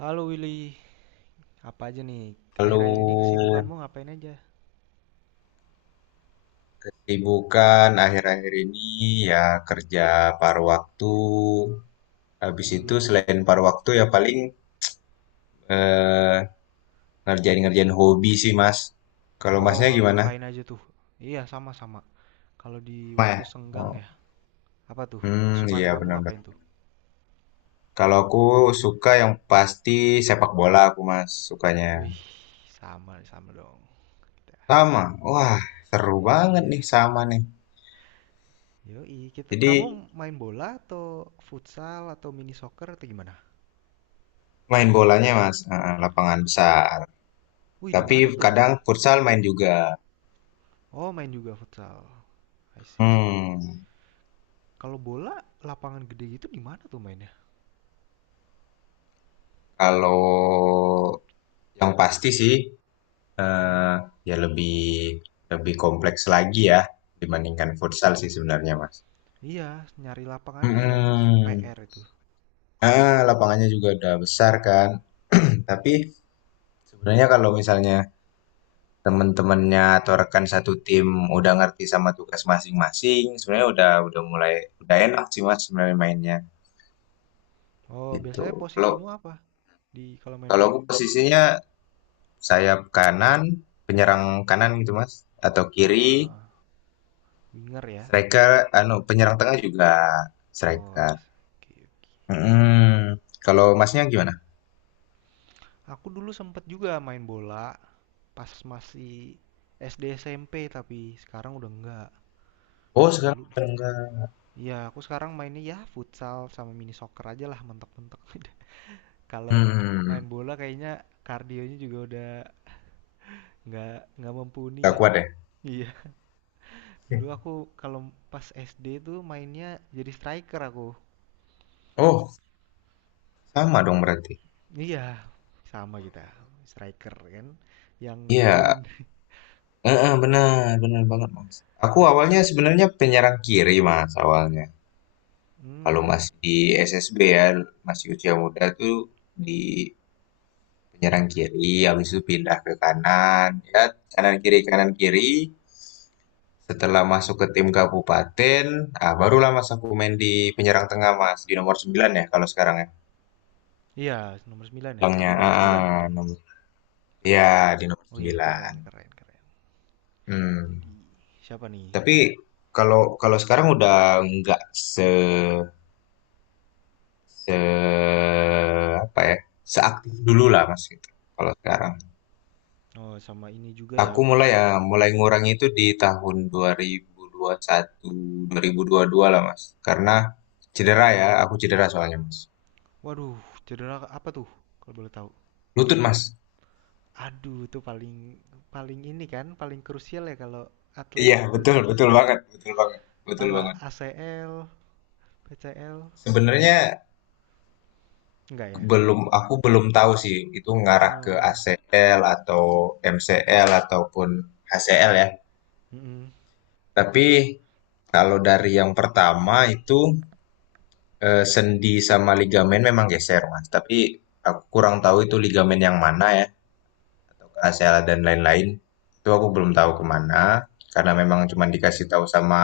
Halo Willy, apa aja nih? Lalu Akhir-akhir ini kesibukanmu ngapain aja? kesibukan akhir-akhir ini ya kerja paruh waktu. Habis itu Mm-mm. selain paruh waktu ya paling eh, ngerjain-ngerjain hobi sih, Mas. Kalau Oh, Masnya ah, gimana? ngapain aja tuh? Iya, sama-sama. Kalau di waktu Maya. senggang Oh. ya, apa tuh? Hmm, Kesukaan iya kamu ngapain benar-benar. tuh? Kalau aku suka yang pasti sepak bola aku, Mas, sukanya. Wih, sama sama dong. Sama. Wah, seru banget nih sama nih. Yoi, kita Jadi kamu main bola atau futsal atau mini soccer atau gimana? main bolanya, Mas, lapangan besar. Wih, di Tapi mana tuh? kadang futsal main juga. Oh, main juga futsal. I see. Hmm. Kalau bola, lapangan gede gitu di mana tuh mainnya? Kalau yang pasti sih, Mm-mm. eh, ya lebih lebih kompleks lagi ya dibandingkan futsal sih sebenarnya, Mas. Iya, nyari lapangannya ya kan, Mm. PR itu. Ah, lapangannya juga udah besar kan. Tapi sebenarnya kalau misalnya teman-temannya atau rekan satu tim udah ngerti sama tugas masing-masing, sebenarnya udah mulai udah enak sih Mas sebenarnya mainnya Oh, biasanya gitu. Kalau posisimu apa di kalau main kalau bola? aku posisinya sayap kanan, penyerang kanan gitu Mas atau kiri. Ah, winger ya. Striker anu penyerang tengah juga Oh, I striker. see. Oke, oke. Mhm. Kalau Masnya gimana? Aku dulu sempet juga main bola pas masih SD SMP, tapi sekarang udah enggak. Oh, Nah, sekarang dulu. udah enggak. Iya, aku sekarang mainnya ya futsal sama mini soccer aja lah mentok-mentok. Kalau main Hmm, bola kayaknya kardionya juga udah nggak nggak mumpuni enggak ya. kuat deh. Iya, dulu aku kalau pas SD tuh mainnya jadi striker aku. Oh, sama dong berarti. Iya, sama kita. Striker kan yang Iya, ngegolin. heeh, benar, benar banget, Mas. Aku awalnya sebenarnya penyerang kiri, Mas, awalnya. Kalau Hmm. masih di SSB ya, masih usia muda tuh di penyerang kiri, habis itu pindah ke kanan, ya kanan kiri kanan kiri. Setelah masuk ke tim kabupaten, barulah Mas aku main di penyerang tengah Mas, di nomor 9 ya kalau sekarang ya. Iya, nomor 9 ya. Kamu Bilangnya, nomor sembilan sekarang. nomor, ya di nomor Wih, keren, 9. keren, keren. Hmm. Jadi siapa nih? Tapi kalau kalau sekarang udah nggak se se apa ya, seaktif dulu lah Mas gitu. Kalau sekarang, Oh, sama ini juga ya aku apa? mulai ya mulai ngurangi itu di tahun dua dua dua puluh satu, dua ribu ribu satu puluh dua lah Mas. Karena cedera ya, aku cedera soalnya Mas. Waduh, cedera apa tuh? Kalau boleh tahu. Lutut Mas. Aduh, itu paling paling ini kan, paling krusial ya kalau atlet Iya, betul, lutut betul itu. banget, betul banget, betul Apa banget. ACL, PCL? Sebenarnya Enggak ya? belum, aku belum tahu sih itu ngarah ke Oh, ACL atau MCL ataupun HCL ya. mm-mm. Tapi kalau dari yang pertama itu sendi sama ligamen memang geser mas. Tapi aku kurang tahu itu ligamen yang mana ya atau ke ACL dan lain-lain. Itu aku belum tahu Hmm. kemana karena memang cuma dikasih tahu sama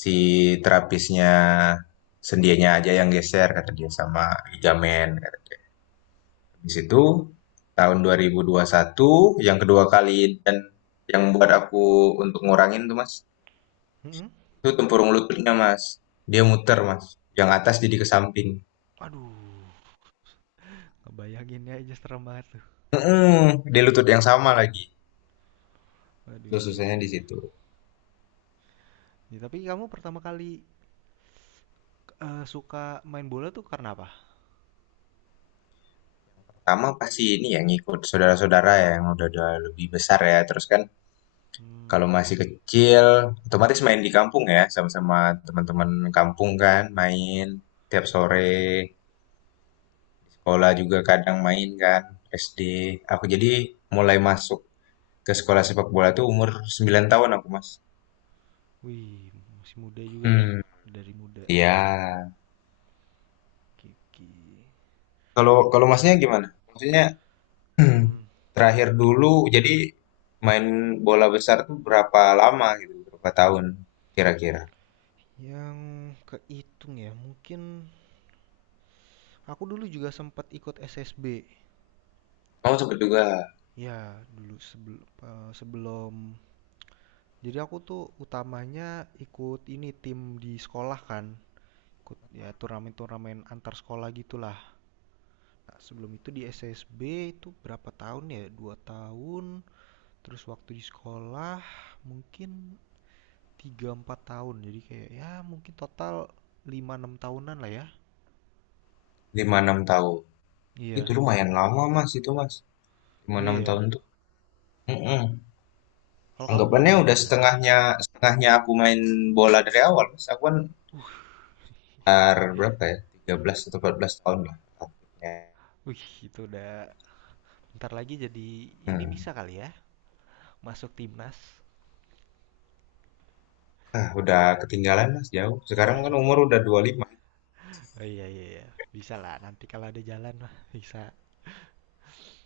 Si terapisnya, "Sendianya aja yang geser," kata dia, "sama ligamen," kata dia. Habis itu tahun 2021 yang kedua kali dan yang buat aku untuk ngurangin tuh, Mas, Mm-mm. itu tempurung lututnya, Mas. Dia muter, Mas. Yang atas jadi ke samping. Aduh, ngebayangin aja serem banget tuh. Mhm, di lutut yang sama lagi. Waduh, Terus waduh, susahnya di waduh. situ. Ya, tapi kamu pertama kali eh, suka main bola tuh karena apa? Pertama pasti ini yang ngikut saudara-saudara ya yang udah-udah lebih besar ya, terus kan. Hmm, Kalau ya. masih kecil, otomatis main di kampung ya, sama-sama teman-teman kampung kan, main tiap sore, Hmm. sekolah juga kadang main kan, SD. Aku jadi mulai masuk ke sekolah sepak bola tuh umur 9 tahun aku, Mas. Wih, masih muda juga ya. Hmm. Dari muda. Iya. Kiki. Kalau Gua- kalau Masnya gimana? Maksudnya Mm-mm. terakhir dulu jadi main bola besar tuh berapa lama gitu, berapa tahun kira-kira? Yang kehitung ya, mungkin aku dulu juga sempat ikut SSB. Kamu sempet juga Ya, dulu sebelum sebelum jadi aku tuh utamanya ikut ini tim di sekolah kan. Ikut ya turnamen-turnamen antar sekolah gitulah. Nah, sebelum itu di SSB itu berapa tahun ya? 2 tahun, terus waktu di sekolah mungkin 3 empat tahun. Jadi kayak ya mungkin total 5 enam tahunan lah ya. lima enam tahun. Itu Iya, main lumayan bola. lama, Mas, itu, Mas. Cuma Oh iya 6 ya. tahun tuh. Mm-mm. Kalau kamu berapa Anggapannya lama udah berarti? setengahnya setengahnya aku main bola dari awal. Mas. Aku kan sekitar berapa ya? 13 atau 14 tahun lah aktifnya. Wih, itu udah ntar lagi jadi ini Hmm. bisa kali ya masuk timnas. Ah, udah ketinggalan Mas jauh. Sekarang kan umur udah 25. Oh, iya, iya, iya. Bisa lah nanti kalau ada jalan mah bisa.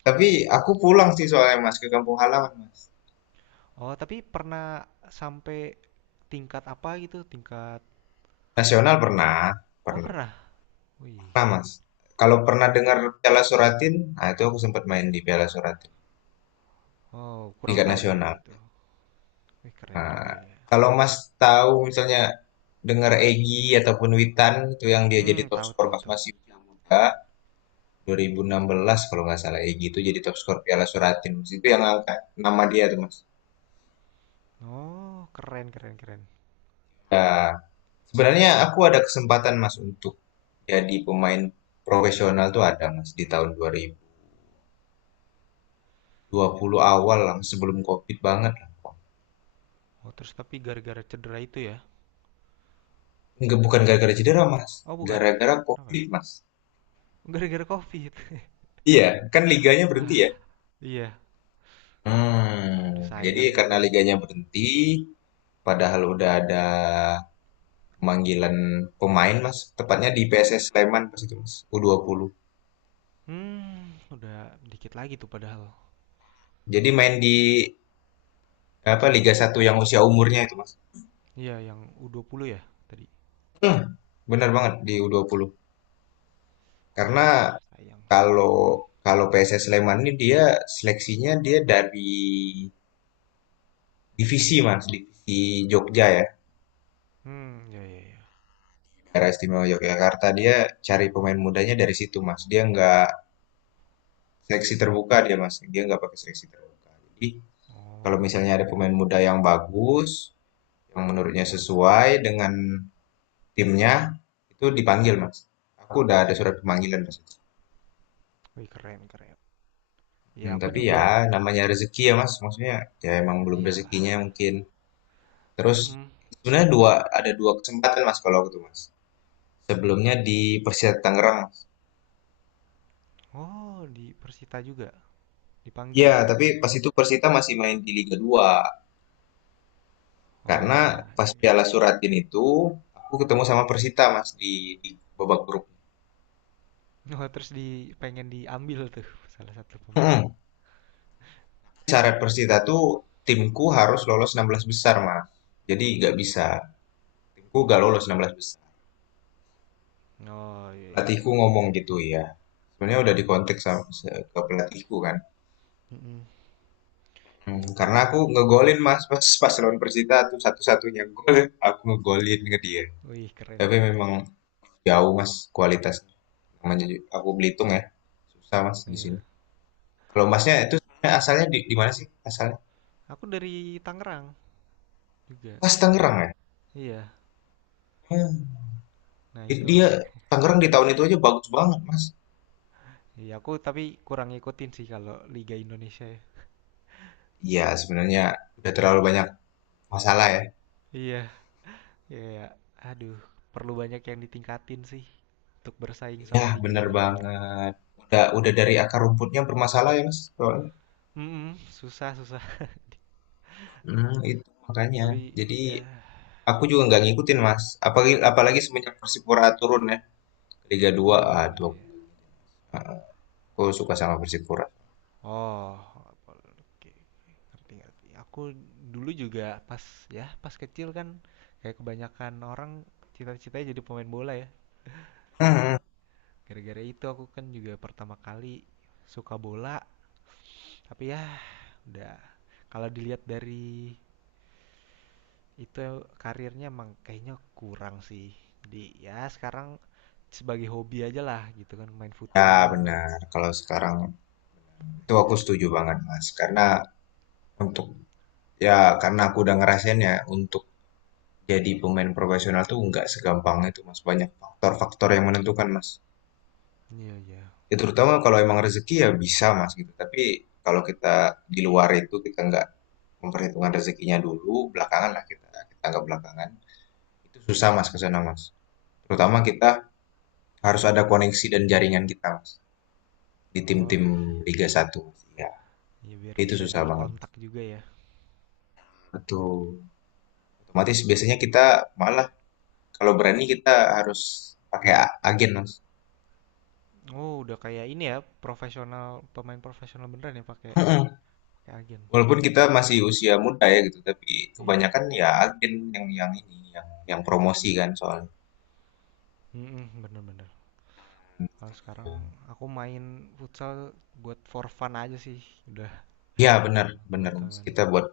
Tapi aku pulang sih soalnya Mas ke kampung halaman Mas. Oh, tapi pernah sampai tingkat apa gitu? Tingkat. Nasional pernah, Oh, pernah, pernah. Wih. pernah Mas. Kalau pernah dengar Piala Suratin, nah itu aku sempat main di Piala Suratin, Oh, kurang tingkat tahu deh aku nasional. itu. Wih, keren juga Nah, ya. kalau Mas tahu misalnya dengar Egi ataupun Witan itu yang dia Hmm, jadi top tahu, skor tahu, pas tahu. masih usia muda 2016 kalau nggak salah Egi itu jadi top skor Piala Suratin Mas. Itu yang angkat nama dia tuh Mas. Oh, keren, keren, keren. Ya, sebenarnya aku ada kesempatan Mas untuk jadi pemain profesional tuh ada Mas di tahun dua 2020 awal lah Mas, sebelum COVID banget lah. Oh, terus tapi gara-gara cedera itu ya? Nggak, bukan gara-gara cedera Mas, Oh, bukan. gara-gara Apa? COVID Mas. Gara-gara COVID. Iya, kan liganya berhenti ya. Wah, iya. Aduh, Hmm, jadi sayang juga karena ya. liganya berhenti, padahal udah ada pemanggilan pemain, Mas. Tepatnya di PSS Sleman pas itu, Mas. U20. Hmm, udah dikit lagi tuh padahal. Jadi main di apa Liga Satu yang usia umurnya itu, Mas. Iya, yang U-20 ya tadi. Benar banget di U20. Wah, Karena sayang sih. kalau kalau PSS Sleman ini dia seleksinya dia dari divisi, Mas, divisi Jogja ya. Hmm, ya, ya, ya. Daerah Istimewa Yogyakarta dia cari pemain mudanya dari situ, Mas. Dia nggak seleksi terbuka dia, Mas, dia nggak pakai seleksi terbuka. Jadi, kalau Oh, misalnya ada pemain muda yang bagus, yang menurutnya sesuai dengan timnya, itu dipanggil, Mas. Aku udah ada surat pemanggilan, Mas. wih, keren, keren. Ya, Hmm, aku tapi ya juga. namanya rezeki ya, Mas. Maksudnya ya emang belum rezekinya Iyalah. mungkin. Terus Mm-mm. sebenarnya ada dua kesempatan, Mas, kalau aku tuh, Mas. Sebelumnya di Persita Tangerang. Oh, di Persita juga dipanggil Iya, tuh. tapi pas itu Persita masih main di Liga 2. Karena Walah. pas Piala Suratin itu, aku ketemu sama Persita, Mas, di babak grup. Oh, terus di pengen diambil tuh salah satu pemainnya. Mhm. Syarat Persita tuh timku harus lolos 16 besar, Mas. Jadi nggak bisa. Timku nggak lolos 16 besar. Oh, iya, iya, Pelatihku iya. ngomong gitu ya. Sebenarnya udah dikontak ke pelatihku kan. Mm-mm. Hmm, Iya, karena aku. aku ngegolin Mas pas pas lawan Persita tuh satu-satunya gol aku ngegolin ke dia. Wih, keren, Tapi keren. memang jauh Mas kualitasnya. Namanya aku Belitung ya. Susah Mas di sini. Iya. Kalau Masnya itu sebenarnya asalnya di mana sih? Asalnya Aku dari Tangerang juga. Mas Tangerang ya? Iya. Hmm. Nah itu Dia makanya. Tangerang di tahun itu aja bagus banget, Mas. Iya, aku tapi kurang ngikutin sih kalau Liga Indonesia ya. Iya, sebenarnya udah terlalu banyak masalah ya. Iya. Iya, iya. Aduh, perlu banyak yang ditingkatin sih untuk bersaing Iya, sama bener liga-liga luar. banget. Udah dari akar rumputnya bermasalah ya, Mas. Soalnya. Mm, susah, susah. Hmm, itu makanya. Tapi Jadi ya. aku juga nggak ngikutin, Mas. Apalagi apalagi semenjak Persipura turun ya ke Liga dua Hmm, aduh iya. aku suka sama Persipura. Oh, oke, oke. Ngerti, ngerti. Aku dulu juga pas ya, pas kecil kan kayak kebanyakan orang cita-citanya jadi pemain bola ya. Gara- Gara-gara itu aku kan juga pertama kali suka bola, tapi ya udah, kalau dilihat dari itu karirnya emang kayaknya kurang sih. Jadi ya sekarang sebagai hobi aja lah gitu kan, main Ya, futsal. benar. Kalau sekarang itu Iya, aku setuju banget, Mas. Karena untuk Ya, karena aku udah ngerasain ya, untuk jadi pemain profesional tuh nggak segampang itu, Mas. Banyak faktor-faktor yang menentukan, Mas. iya, iya. Ya, terutama kalau emang rezeki ya bisa, Mas, gitu. Tapi kalau kita di luar itu, kita nggak memperhitungkan rezekinya dulu, belakangan lah kita, kita nggak belakangan. Itu susah, Mas, ke sana, Mas. Terutama kita harus ada koneksi dan jaringan kita, Mas. Di Oh, tim-tim Liga Satu. Mas. Ya, ya biar itu bisa susah banget. Mas. dikontak juga ya. Betul. Otomatis biasanya kita malah. Kalau berani kita harus pakai agen, Mas. Oh, udah kayak ini ya, profesional, pemain profesional beneran ya pakai Mm-mm. pakai agen. Walaupun kita masih usia muda ya gitu, tapi Iya. kebanyakan ya agen yang ini, yang promosi kan soalnya. Mm-mm, bener-bener. Kalau sekarang aku main futsal buat for fun aja sih, udah Iya benar, sama benar Mas. teman-teman. Kita buat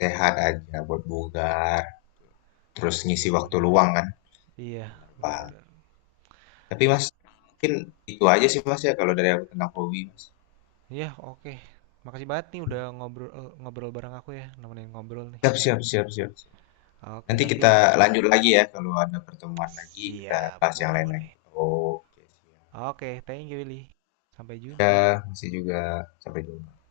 sehat aja, buat bugar, terus ngisi waktu Bener luang kan. banget. Iya, Benar banget. bener-bener. Tapi Mas, mungkin itu aja sih Mas ya kalau dari aku tentang hobi Mas. Iya, oke. Makasih banget nih udah ngobrol bareng aku ya, nemenin ngobrol nih. Siap, siap, siap, siap, siap. Oke, Nanti kita nanti lanjut lagi ya kalau ada pertemuan lagi kita siap, bahas yang lain lagi. boleh-boleh. Oke, siap. Oke, thank you Willy. Sampai jumpa. Masih juga sampai dulu.